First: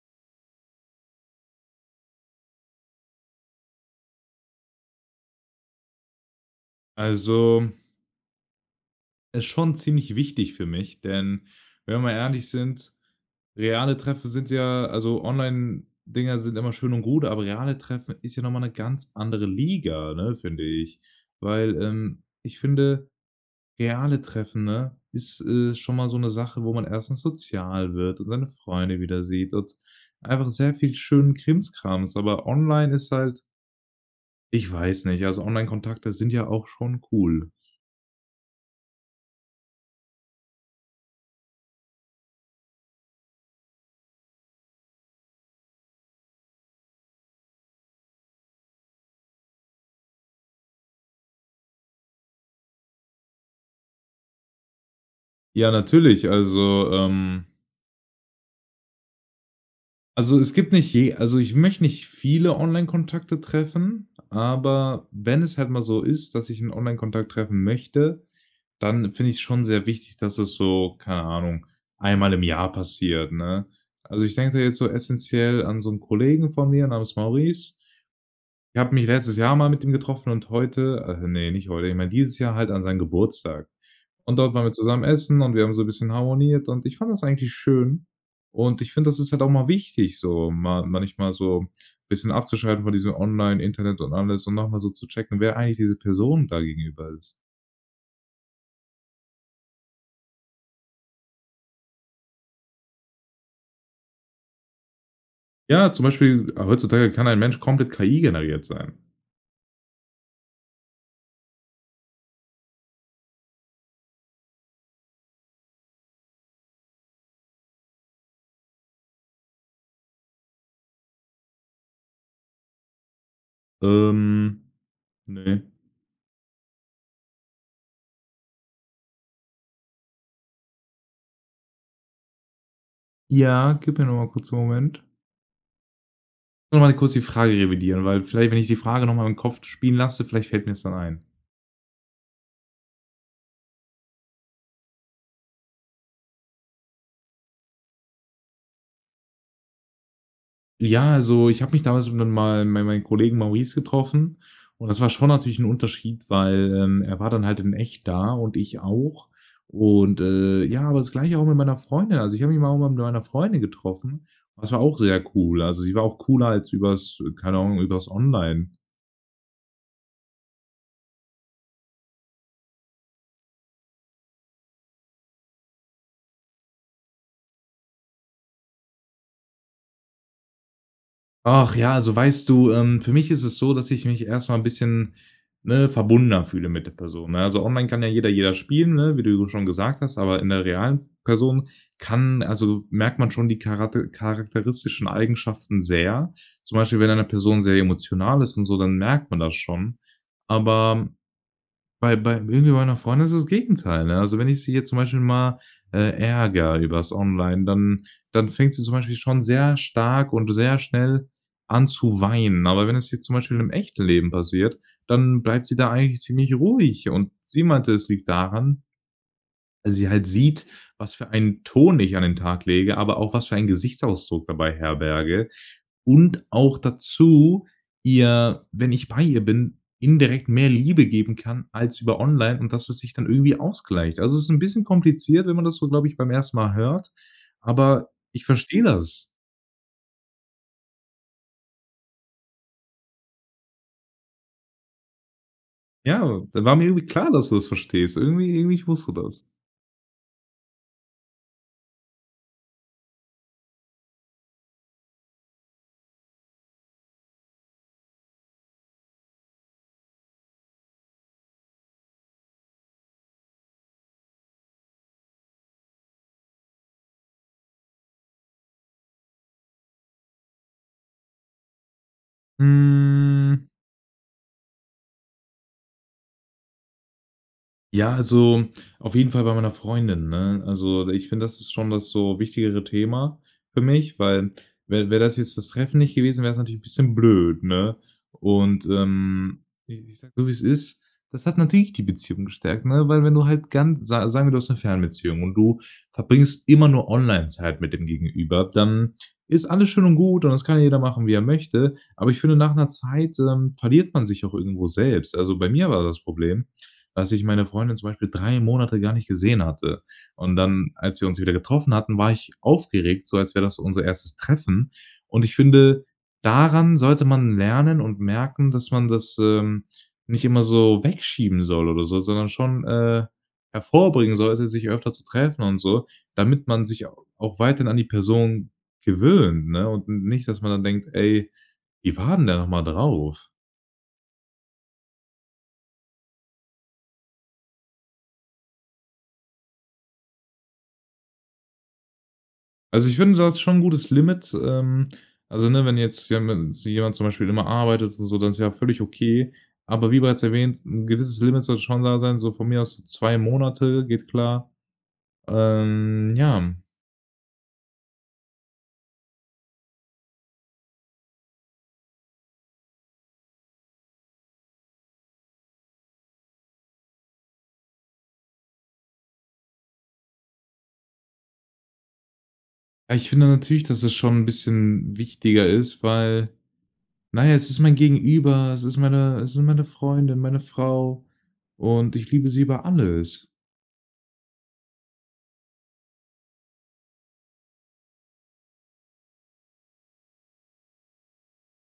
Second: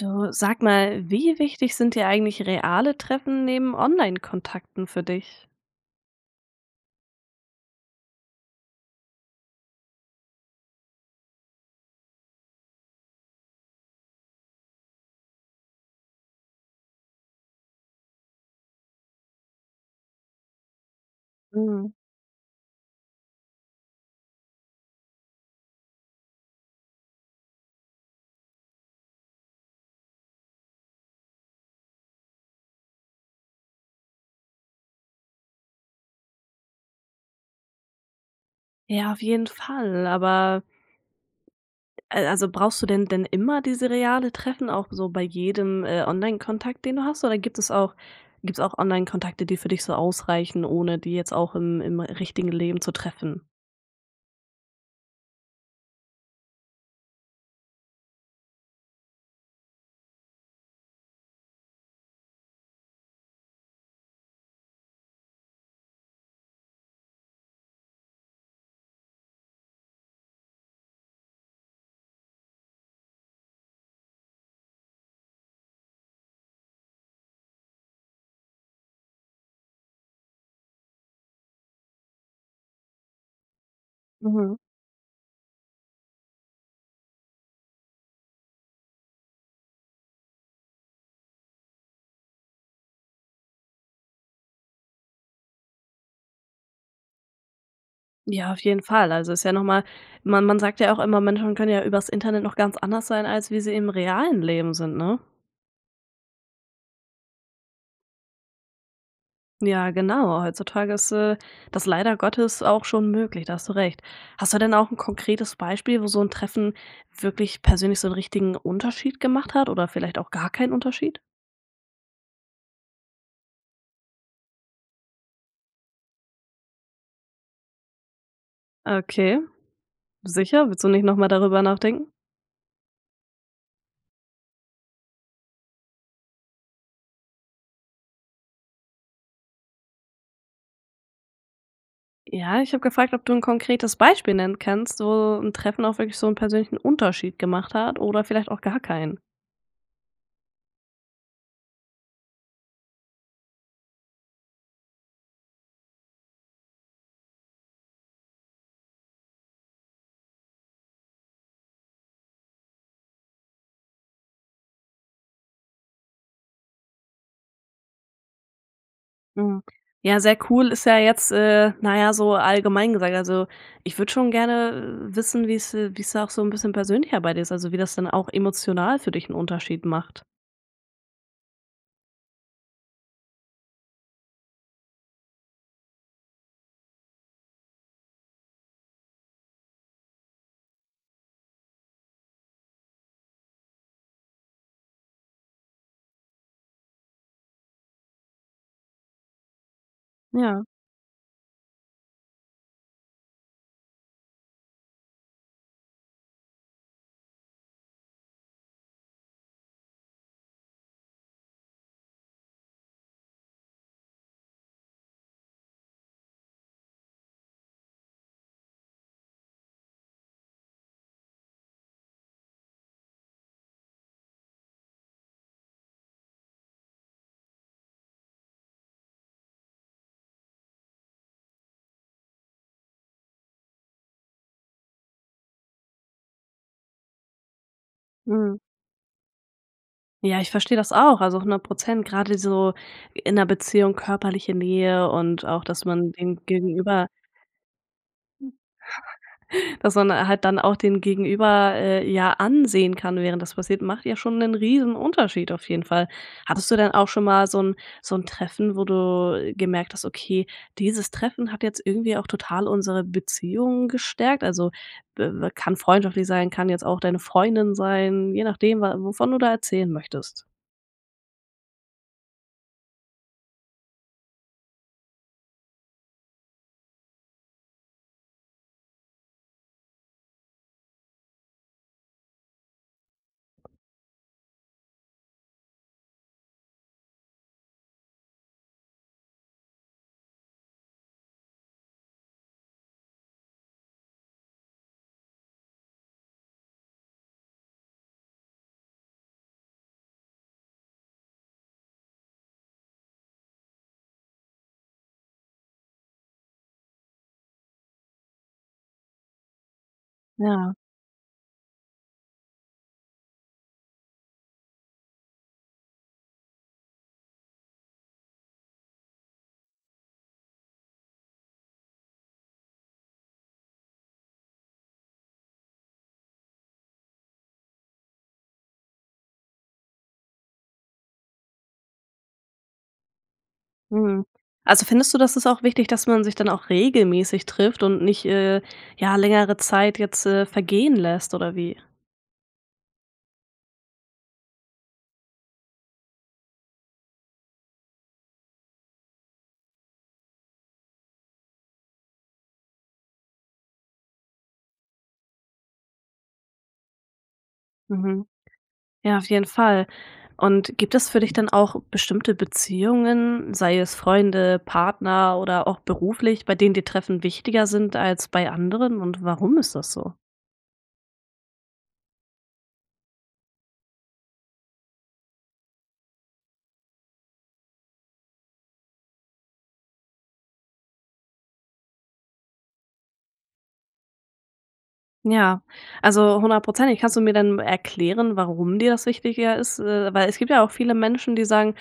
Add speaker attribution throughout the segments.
Speaker 1: Du, sag mal, wie wichtig sind dir eigentlich reale Treffen neben Onlinekontakten für dich?
Speaker 2: Also ist schon ziemlich wichtig für mich, denn wenn wir mal ehrlich sind, reale Treffen sind ja also Onlinedinger sind immer schön und gut, aber reale Treffen ist ja noch mal 'ne ganz andere Liga, ne, finde ich. Weil,
Speaker 1: Mhm.
Speaker 2: ähm, ich finde, reale Treffen, ne, ist, äh, schon mal so 'ne Sache, wo man erstens sozial wird, und seine Freunde wieder sieht und einfach sehr viel schönen Krimskrams, aber online ist halt ich weiß nicht. Also Onlinekontakte sind ja auch schon cool.
Speaker 1: Ja auf jeden Fall, aber Äh, also brauchst du denn denn immer diese reale Treffen auch so bei jedem, äh, Onlinekontakt den du hast oder gibt es auch gibt's auch Onlinekontakte, die für dich so ausreichen ohne die jetzt auch im im richtigen Leben zu treffen?
Speaker 2: Ja natürlich, also, ähm Also es gibt nicht je also ich möchte nicht viele Onlinekontakte treffen, aber wenn es halt mal so ist, dass ich 'n Onlinekontakt treffen möchte, dann finde ich's schon sehr wichtig, dass das so, keine Ahnung, einmal im Jahr passiert, ne? Also ich denke da jetzt so essenziell an so 'n Kollegen von mir namens Maurice. Ich habe mich letztes Jahr mal mit ihm getroffen und heute äh, ne, nicht heute. Ich meine dieses Jahr halt an seinen Geburtstag. Und dort
Speaker 1: Mhm.
Speaker 2: waren wir zusammen essen und wir haben so 'n bisschen harmoniert und ich fand das eigentlich schön. Und ich finde, das ist halt auch mal wichtig, so ma manchmal so bisschen abzuschalten von diesem Online Internet und alles und noch mal so zu checken, wer eigentlich diese Person da gegenüber ist.
Speaker 1: Ja, auf jeden Fall, also ist ja noch mal man man sagt ja auch immer Menschen können ja über‘s Internet noch ganz anders sein als wie sie im realen Leben sind, ne?
Speaker 2: Ja, zum Beispiel heutzutage kann ein Mensch komplett KI-generiert sein.
Speaker 1: Ja, genau. Heutzutage ist, äh, das leider Gottes auch schon möglich. Da hast du recht. Hast du denn auch 'n konkretes Beispiel wo so 'n Treffen wirklich persönlich so 'n richtigen Unterschied gemacht hat, oder vielleicht auch gar keinen Unterschied?
Speaker 2: Ähm, ne.
Speaker 1: Okay. Sicher? Willst du nicht noch mal darüber nachdenken?
Speaker 2: Ja, gib mir nur mal kurz 'n Moment. Nur mal kurz die Frage revidieren, weil vielleicht, wenn ich die Frage noch mal im Kopf spielen lasse, vielleicht fällt mir‘s dann ein.
Speaker 1: Ja, ich habe gefragt, ob du 'n konkretes Beispiel nennen kannst wo ‘n Treffen auch wirklich so 'n persönlichen Unterschied gemacht hat oder vielleicht auch gar keinen?
Speaker 2: Ja, also ich habe mich damals dann mal mei meinen Kollegen Maurice getroffen und das war schon natürlich ‘n Unterschied, weil, ähm, er war dann halt in echt da und ich auch. Und, äh, ja, aber das Gleiche auch mit meiner Freundin. Also, ich habe mich mal irgendwann mit meiner Freundin getroffen. Das war auch sehr cool. Also sie war auch cooler als übers, äh, keine Ahnung, über‘s online.
Speaker 1: Mhm. Ja, sehr cool ist ja jetzt, äh, na ja, so allgemein gesagt. Also, ich würde schon gerne wissen wie's, äh, wie's da auch so 'n bisschen persönlicher bei dir ist? Also, wie das dann auch emotional für dich 'n Unterschied macht.
Speaker 2: Ach ja, also, weißt du, ähm, für mich ist es so, dass ich mich erst mal 'n bisschen, ne, verbundener fühle mit der Person, ne? Also, online kann ja jeder jeden spielen, ne, wie du schon gesagt hast, aber in der realen Person, kann also, merkt man schon die chara charakteristischen Eigenschaften sehr. Zum Beispiel, wenn eine Person sehr emotional ist und so, dann merkt man das schon.
Speaker 1: Ja.
Speaker 2: Aber bei bei irgendwie meiner Freundin ist es das Gegenteil, ne, also, wenn ich sie jetzt zum Beispiel mal, äh, ärgere übers online, dann dann fängt sie zum Beispiel schon sehr stark und sehr schnell an zu weinen. Aber wenn es jetzt zum Beispiel im echten Leben passiert, dann bleibt sie da eigentlich ziemlich ruhig. Und sie meinte, es liegt daran weil sie halt sieht, was für einen Ton ich an den Tag lege, aber auch was für einen Gesichtsausdruck dabei herberge. Und auch dazu, ihr wenn ich bei ihr bin, indirekt mehr Liebe geben kann als über online und dass es sich dann irgendwie ausgleicht. Also, es ist 'n bisschen kompliziert, wenn man das so, glaube ich, beim 1. Mal hört, aber ich
Speaker 1: Mhm.
Speaker 2: verstehe das.
Speaker 1: Ja, ich verstehe das auch, also 100% gerade so, in 'ner Beziehung körperliche Nähe und auch dass man
Speaker 2: Ja,
Speaker 1: dem
Speaker 2: das war mir irgendwie
Speaker 1: Gegenüber
Speaker 2: klar, dass du das verstehst. Irgendwie irgendwie, ich wusste das.
Speaker 1: dass man halt dann auch den Gegenüber, äh, ja ansehen kann während das passiert, macht ja schon 'nen Riesenunterschied, auf jeden Fall. Hattest du dann auch schon mal so 'n so 'n Treffen, wo du gemerkt hast: „Okay dieses Treffen hat jetzt irgendwie auch total unsere Beziehung gestärkt“, also, b kann freundschaftlich sein, kann jetzt auch deine Freundin sein, je nachdem wa wovon du da erzählen möchtest.
Speaker 2: Hm. Ja, also, auf jeden Fall bei meiner Freundin, ne? Also, ich finde, das ist schon das so wichtigere Thema für mich, weil wäre wäre das jetzt das Treffen nicht gewesen, wäre es natürlich 'n bisschen blöd, ne? Und, ähm, ich sage es so wie es ist. Das hat natürlich die Beziehung gestärkt, ne? Weil wenn du halt ganz sa sagen wir, du hast 'ne Fernbeziehung und du verbringst immer nur online Zeit mit dem Gegenüber, dann ist alles schön und gut und das kann jeder machen wie er möchte. Aber ich finde, nach 'ner Zeit, ähm, verliert man sich auch irgendwo selbst. Also, bei mir war das Problem, dass ich meine Freundin zum Beispiel 3 Monate gar nicht gesehen hatte. Und
Speaker 1: Ja.
Speaker 2: dann, als wir uns wieder getroffen hatten, war ich aufgeregt, so als wäre das unser 1. Treffen. Und ich finde, daran sollte man lernen und merken, dass man das, ähm, nicht immer so wegschieben soll oder so, sondern schon, äh, hervorbringen sollte, sich öfter zu treffen und so, damit man sich au auch weiterhin an die Person gewöhnt, ne? U und nicht, dass man dann denkt: „Ey, wie war denn der nochmal drauf?"
Speaker 1: Mhm. Also findest du das ist auch wichtig, dass man sich dann auch regelmäßig trifft und nicht, äh, ja, längere Zeit jetzt, äh, vergehen lässt, oder wie?
Speaker 2: Also, ich finde das ist schon 'n gutes Limit, ähm, also, ne, wenn jetzt ja ma sich jemand zum Beispiel immer arbeitet und so, das ist ja völlig okay. Aber wie bereits erwähnt, 'n gewisses Limit sollte schon da sein, so von mir aus so 2 Monate, geht klar. Ähm, ja.
Speaker 1: Mhm. Ja, auf jeden Fall. Und gibt es für dich dann auch bestimmte Beziehungen, sei es Freunde, Partner oder auch beruflich, bei denen dir Treffen wichtiger sind als bei anderen, und warum ist das so?
Speaker 2: Ah, ich finde ja natürlich dass es schon ein bisschen wichtiger ist, weil Naja, es ist mein Gegenüber, es ist meine es sind meine Freundin, meine Frau. Und ich liebe sie über alles.
Speaker 1: Ja, also hundertprozentig. Kannst du mir, äh, dann erklären, warum dir das wichtiger ist? Äh, weil es gibt ja auch viele Menschen, die sagen,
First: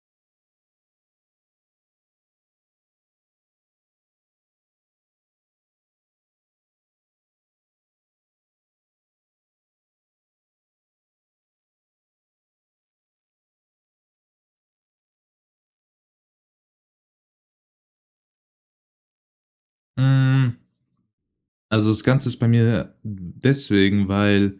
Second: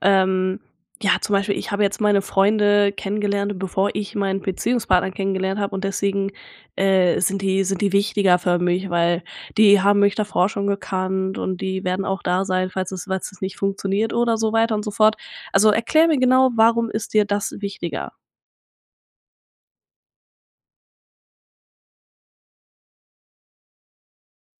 Speaker 1: ähm, ja, zum Beispiel: „Ich habe jetzt meine Freunde kennengelernt, bevor ich meinen Beziehungspartner kennengelernt habe und deswegen, äh, sind die sind die wichtiger für mich, weil die haben mich davor schon gekannt ,und die werden auch da sein, falls es falls es nicht funktioniert." Oder so weiter und so fort. Also erkläre mir genau, warum ist dir das wichtiger?
Speaker 2: Hm. Also das Ganze ist bei mir, mm, deswegen weil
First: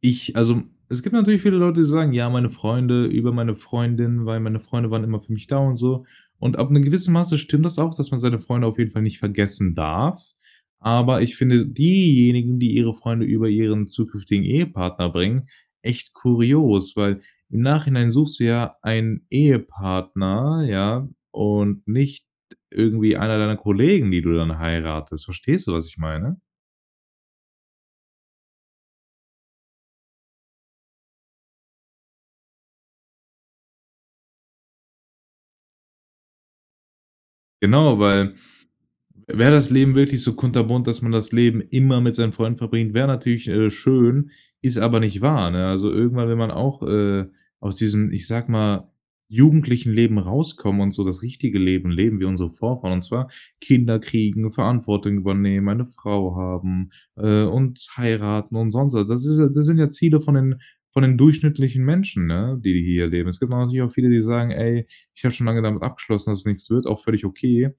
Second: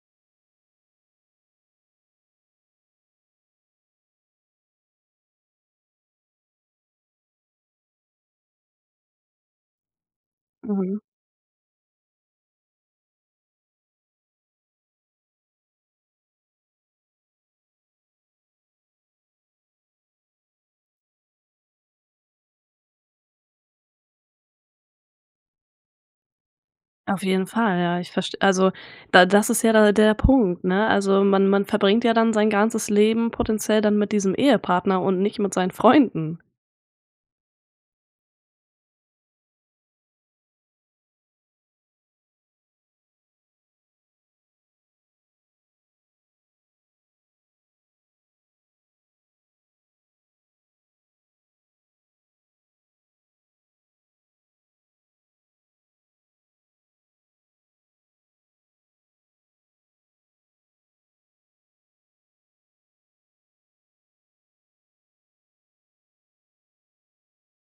Speaker 2: ich Also, es gibt natürlich viele Leute, die sagen:„Ja, meine Freunde über meine Freundin, weil meine Freunde waren immer für mich da!" Und so. Und ab 'nem gewissen Maße stimmt das auch, dass man seine Freunde auf jeden Fall nicht vergessen darf,
Speaker 1: Mhm.
Speaker 2: aber ich finde diejenigen, die ihre Freunde über ihren zukünftigen Ehepartner bringen, echt kurios, weil im Nachhinein suchst du ja einen Ehepartner, ja? Und nicht irgendwie einer deiner Kollegen die du dann heiratest. Verstehst du, was ich meine?
Speaker 1: Auf jeden Fall, ja, ich verst also da das ist ja da der Punkt, ne? Also, man man verbringt ja dann sein ganzes Leben potenziell dann mit diesem Ehepartner und nicht mit seinen Freunden.
Speaker 2: Genau, weil, wäre das Leben wirklich so kunterbunt, dass man das Leben immer mit seinen Freunden verbringt, wäre natürlich, äh, schön. Ist aber nicht wahr, ne? Also irgendwann will man auch, äh, aus diesem, ich sage mal, jugendlichem Leben rauskommen, und so das richtige Leben leben, wie unsere Vorfahren und zwar, Kinder kriegen, Verantwortung übernehmen, eine Frau haben, äh, und heiraten und sonst so. Das ist ja das sind ja Ziele von den von den durchschnittlichen Menschen, ne? Die, die hier leben. Es gibt aber natürlich auch viele, die sagen: „Ey, ich habe schon lange damit abgeschlossen, dass es nix wird.", auch völlig okay,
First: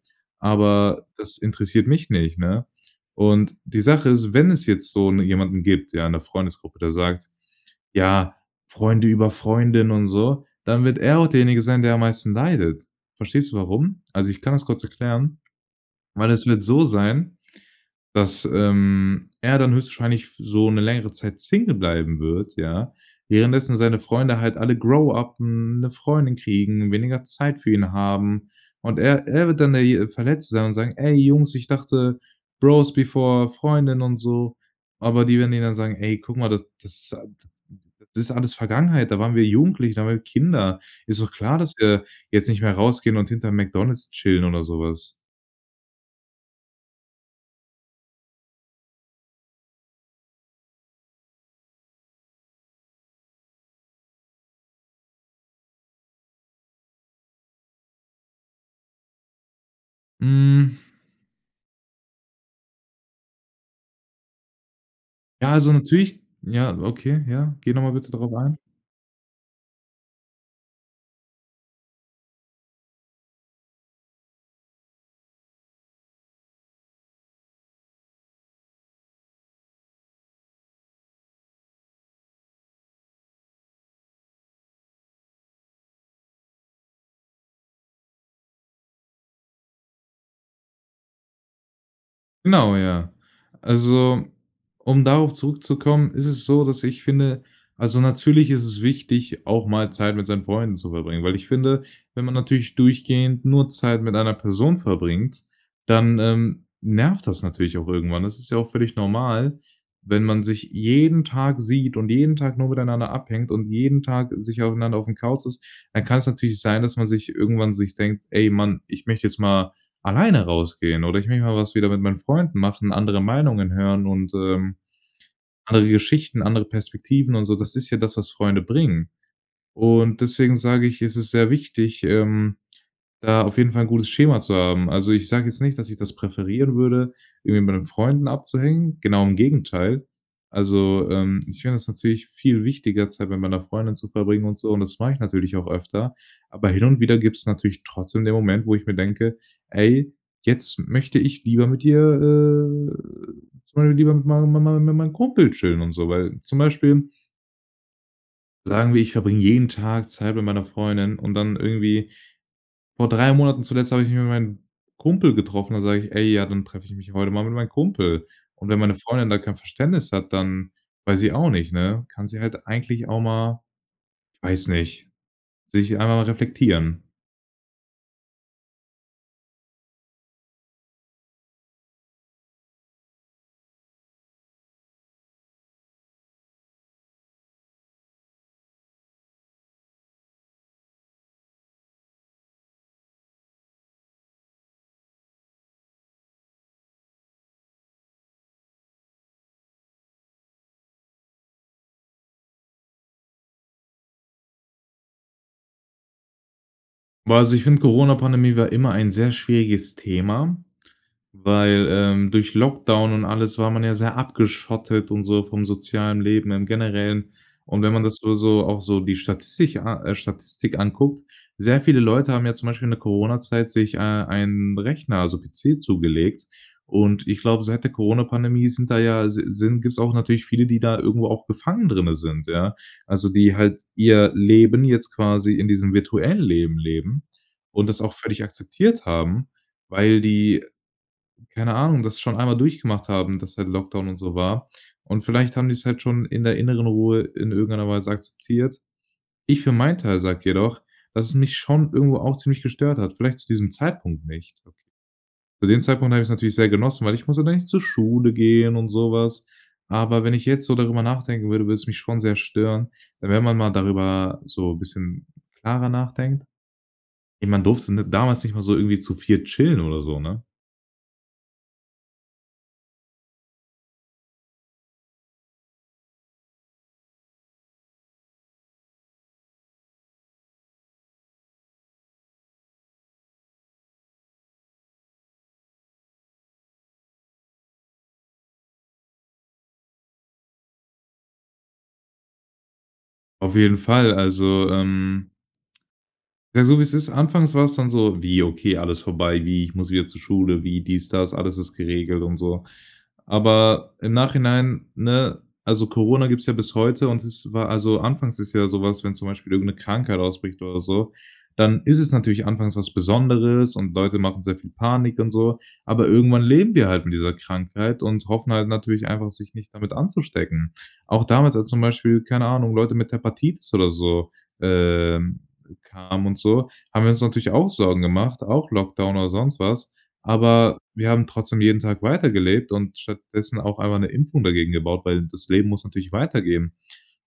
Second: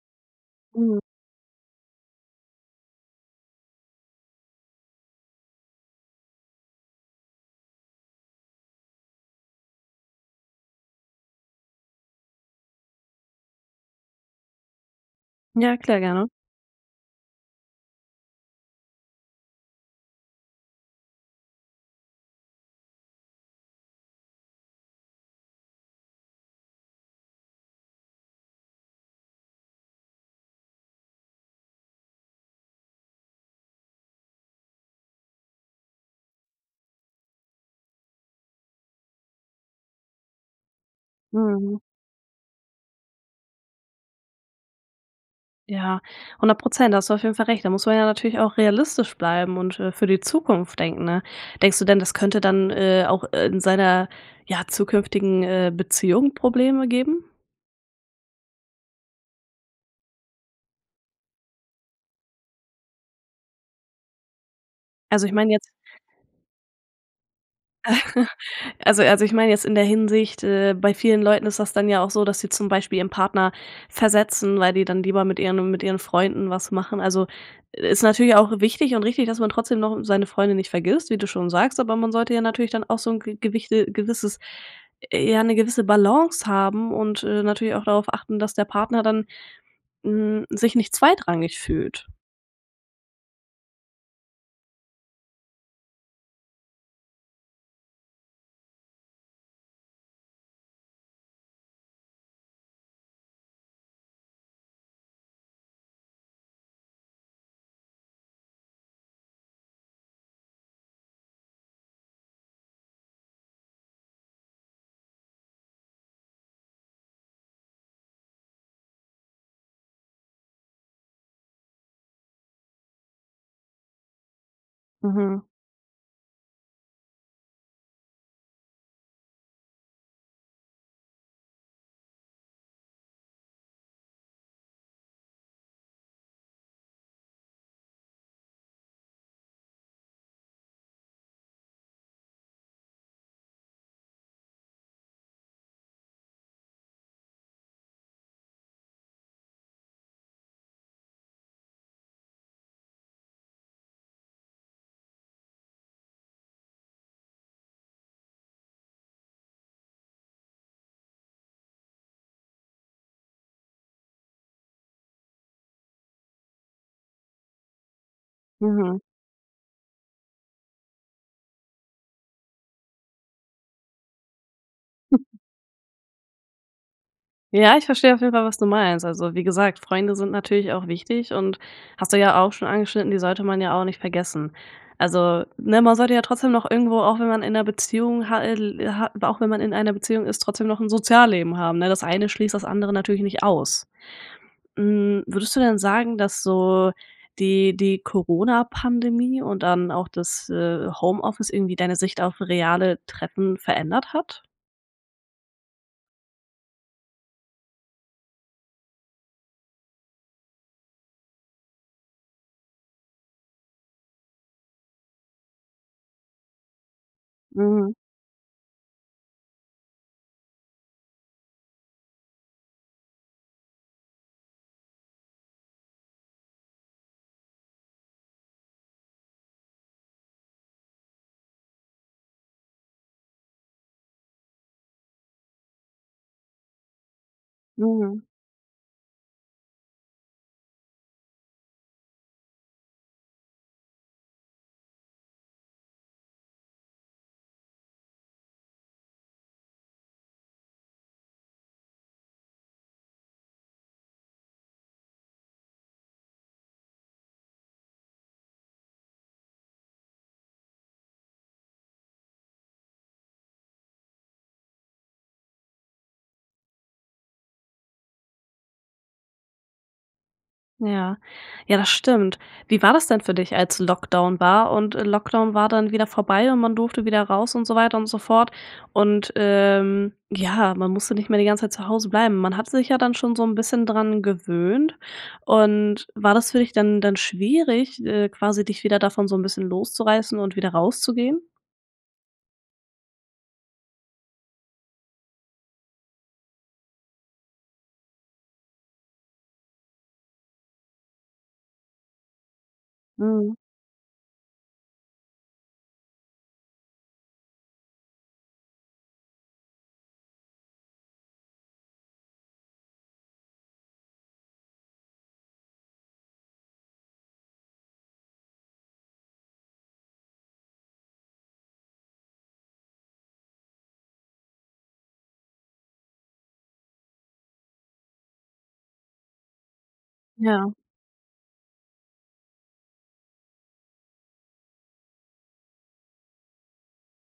Speaker 1: Mhm.
Speaker 2: aber das interessiert mich nicht, ne? Und, die Sache ist, wenn es jetzt so jetzt 'ne jemanden gibt, ja, in der Freundesgruppe, der sagt: „Ja, Freunde über Freundin." und so, dann wird er auch derjenige sein, der am meisten leidet. Verstehst du warum? Also ich kann das kurz erklären.
Speaker 1: Ja, erklär gerne.
Speaker 2: Weil es wird so sein, dass, ähm, er dann höchstwahrscheinlich f so 'ne längere Zeit Single bleiben wird, ja? Währenddessen seine Freunde halt alle grow-uppen, 'ne Freundin kriegen, weniger Zeit für ihn haben. Und er er wird dann derje Verletzte sein, und sagen: „Ey Jungs, ich dachte, Bros-before-Freundin." und so. Aber die werden ihn dann sagen: „Ey, guck mal, das a d das ist alles Vergangenheit. Da waren wir Jugendliche, da waren wir Kinder. Ist doch klar, dass
Speaker 1: Mhm.
Speaker 2: wir jetzt nicht mehr rausgehen und hinterm McDonald's chillen oder so was."
Speaker 1: Ja, 100 % da hast du auf jeden Fall recht, da muss man ja natürlich auch realistisch bleiben und, äh, für die Zukunft denken ne? Denkst du denn, das könnte dann, äh, auch, äh, in seiner ja zukünftigen, äh, Beziehung Probleme geben?
Speaker 2: Hm.
Speaker 1: Also ich mein
Speaker 2: Ja,
Speaker 1: jetzt
Speaker 2: also natürlich ja, okay, ja. Geh noch mal bitte darauf ein.
Speaker 1: Also also ich meine jetzt in der Hinsicht, äh, bei vielen Leuten ist das dann ja auch so, dass sie zum Beispiel ihren Partner versetzen, weil die dann lieber mit ihren mit ihren Freunden was machen. Also, i ist natürlich auch wichtig und richtig, dass man trotzdem noch seine Freunde nicht vergisst, wie du schon sagst, aber man sollte ja natürlich dann auch so 'n ge gewichte gewisses ja, 'ne gewisse Balance haben und, äh, natürlich auch darauf achten, dass der Partner dann, hm, sich nicht zweitrangig fühlt.
Speaker 2: Genau, ja. Also, um darauf zurückzukommen, ist es so, dass ich finde, also natürlich ist es wichtig, auch mal Zeit mit seinen Freunden zu verbringen, weil ich finde, wenn man natürlich durchgehend nur Zeit mit einer Person verbringt, dann, ähm, nervt das natürlich auch irgendwann. Das ist ja auch völlig normal, wenn man sich jeden Tag sieht und jeden Tag nur miteinander abhängt und jeden Tag sich aufeinander aufm Couch ist, dann kann's natürlich sein, dass man sich irgendwann sich denkt: „Ey, Mann, ich möchte jetzt mal alleine rausgehen oder ich möchte mal was wieder mit meinen Freunden machen, andere Meinungen hören und, ähm,
Speaker 1: Mhm.
Speaker 2: andere Geschichten, andere Perspektiven und so“. Das ist ja das, was Freunde bringen. Und deswegen sage ich: „Es ist sehr wichtig, ähm, da auf jeden Fall 'n gutes Schema zu haben“. Also ich sag jetzt nicht, dass ich das präferieren würde, irgendwie mit meinen Freunden abzuhängen. Genau, im Gegenteil. Also, ähm, ich finde das natürlich viel wichtiger Zeit mit meiner Freundin zu verbringen und so und das mach ich natürlich auch öfter. Aber hin und wieder gibt's natürlich trotzdem den Moment, wo ich mir denke: „Ey, jetzt möchte ich lieber mit dir, äh, zum Beispiel lieber mit mein mein mein mein meinem Kumpel chillen und so“, weil zum Beispiel sagen wir, ich verbringe jeden Tag Zeit mit meiner Freundin und dann irgendwie vor 3 Monaten zuletzt habe ich mich mit meinem Kumpel getroffen. Dann sag ich: „Ey, ja, dann treffe ich mich heute mal mit meinem Kumpel“. Und wenn meine
Speaker 1: Mhm.
Speaker 2: Freundin da kein Verständnis hat, dann weiß ich auch nicht, ne, kann sie halt eigentlich auch mal, weiß nicht, sich einfach mal reflektieren.
Speaker 1: Ja ich verstehe auf jeden Fall was du meinst. Also wie gesagt: „Freunde sind natürlich auch wichtig und hast du ja auch schon angeschnitten, die sollte man ja auch nicht vergessen“. Also, ne, man sollte ja trotzdem noch irgendwo, auch wenn man in 'ner Beziehung hat el hat aber auch wenn man in einer Beziehung ist, trotzdem noch 'n Sozialleben haben, ne? Das eine schließt das andere natürlich nicht aus. Hm, würdest du denn sagen, dass so die die Corona-Pandemie und dann auch das, äh, Homeoffice irgendwie deine Sicht auf reale Treffen verändert hat?
Speaker 2: Ja, also ich finde, Coronapandemie war immer ein sehr schwieriges Thema, weil, ähm, durch Lockdown und alles war man ja sehr abgeschottet und so, vom sozialen Leben im Generellen. Und wenn
Speaker 1: Mhm.
Speaker 2: man das nur so auch so die Statistik a äh, Statistik anguckt, sehr viele Leute haben ja zum Beispiel in der Corona-Zeit sich, äh, einen Rechner, also PC zugelegt und ich glaube, seit der Coronapandemie sind da ja si sind gibt's auch natürlich viele, die da irgendwo auch befangen drinnen sind, ja? Also, die halt ihr Leben jetzt quasi in diesem virtuellen Leben leben und das auch
Speaker 1: Mhm.
Speaker 2: völlig akzeptiert haben, weil die- keine Ahnung- das schon einmal durchgemacht haben, dass halt Lockdown und so war. Und vielleicht haben die's halt schon in der inneren Ruhe in irgendeiner Weise akzeptiert. Ich für meinen Teil sage jedoch, dass es mich schon irgendwo auch ziemlich gestört hat, vielleicht zu diesem Zeitpunkt nicht Okay. Zu dem Zeitpunkt habe ich es natürlich sehr genossen, weil ich musste dann nicht zur Schule gehen, und so was. Aber wenn ich jetzt so darüber nachdenken würde, würde es mich schon sehr stören. We wenn man mal darüber so bisschen klarer nachdenkt Ey, man durfte n damals nicht mal so irgendwie zu 4 chillen oder so, ne?
Speaker 1: Ja, ja das stimmt. Wie war das denn für dich als Lockdown war? Und Lockdown war dann wieder vorbei und man durfte wieder raus und so weiter und so fort? Und, ähm, ja, man musste nicht mehr die ganze Zeit zu Hause bleiben. Man hat sich ja dann schon so ein bisschen dran gewöhnt, und war das für dich dann dann schwierig, äh, quasi dich wieder davon so 'n bisschen loszureißen und wieder rauszugehen?
Speaker 2: Auf jeden Fall. Also, ähm ja, so wie's ist. Anfangs war's dann so: „Wie, okay, alles vorbei? Wie, ich muss wieder zur Schule? Wie dies, das, alles ist geregelt und so?“
Speaker 1: Mhm.
Speaker 2: Aber, im Nachhinein, ne Also, Corona gibt's ja bis heute und es wa also, anfangs ist ja so was, wenn zum Beispiel irgend 'ne Krankheit ausbricht oder so, dann ist es natürlich anfangs was Besonderes und Leute machen sehr viel Panik und so. Aber irgendwann leben wir halt mit dieser Krankheit und hoffen halt natürlich einfach sich nicht damit anzustecken. Auch damals, als zum Beispiel, keine Ahnung, Leute mit Hepatitis oder so, ähm, kamen und so, haben wir uns natürlich auch Sorgen gemacht, auch Lockdown oder sonst was.
Speaker 1: Ja.
Speaker 2: Aber, wir haben trotzdem jeden Tag weitergelebt und stattdessen auch einmal 'ne Impfung dagegen gebaut. Weil das Leben muss natürlich weitergehen.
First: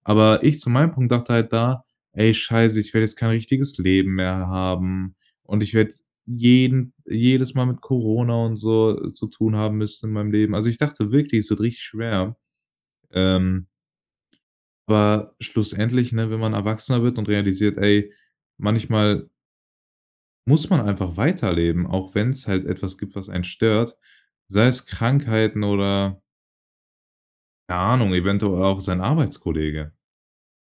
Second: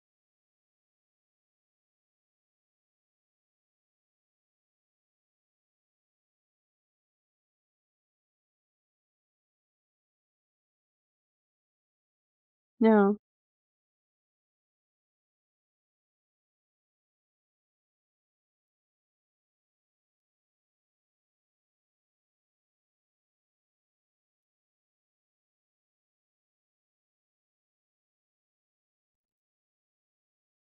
Speaker 2: Aber ich zu meinem Punkt dachte halt da: „Ey scheiße, ich werde jetzt kein richtiges Leben mehr haben, und ich werde jeden jedes Mal mit Corona und so zu tun haben müssen in meinem Leben.“ Also ich dachte wirklich, es wird richtig schwer,
Speaker 1: Ja.
Speaker 2: ähm aber schlussendlich, ne, wenn man erwachsener wird und realisiert: „Ey, manchmal muss man einfach weiterleben, auch wenn's halt etwas gibt, was einen stört.“ Sei es Krankheiten oder keine Ahnung, eventuell auch sein Arbeitskollege.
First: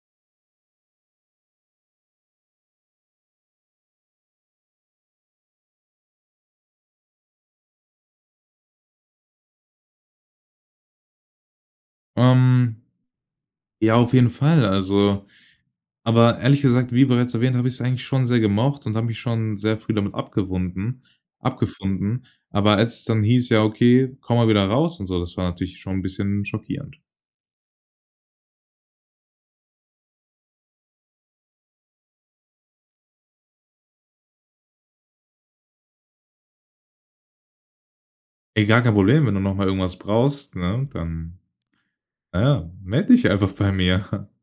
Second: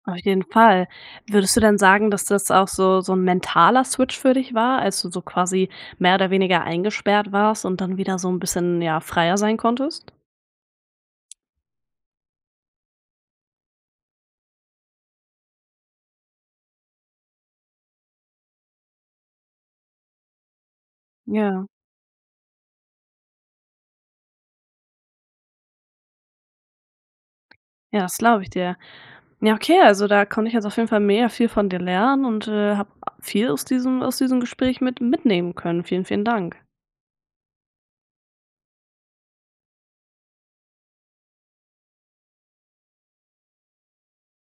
Speaker 1: Auf jeden Fall. Würdest du denn sagen, dass das auch so so 'n mentaler Switch für dich war, als du so quasi mehr oder weniger eingesperrt warst und dann wieder so 'n bisschen, ja, freier sein konntest?
Speaker 2: Ähm ja, auf jeden Fall, also aber ehrlich gesagt, wie bereits erwähnt, habe ich's eigentlich schon sehr gemocht und habe mich schon sehr früh damit abgewunden
Speaker 1: Ja.
Speaker 2: abgefunden. Aber als es dann hieß. „Ja, okay, komm mal wieder raus“ und so, das war natürlich schon 'n bisschen schockierend.
Speaker 1: Ja, das glaube ich dir. Ja, okay, also, da konnte ich also auf jeden Fall mega viel von dir lernen und, äh, hab viel aus diesem aus diesem Gespräch mit mitnehmen können. Vielen, vielen Dank.
Speaker 2: Ey, gar kein Problem, wenn du noch mal irgendwas brauchst, ne? Dann, na ja, meld dich einfach bei mir.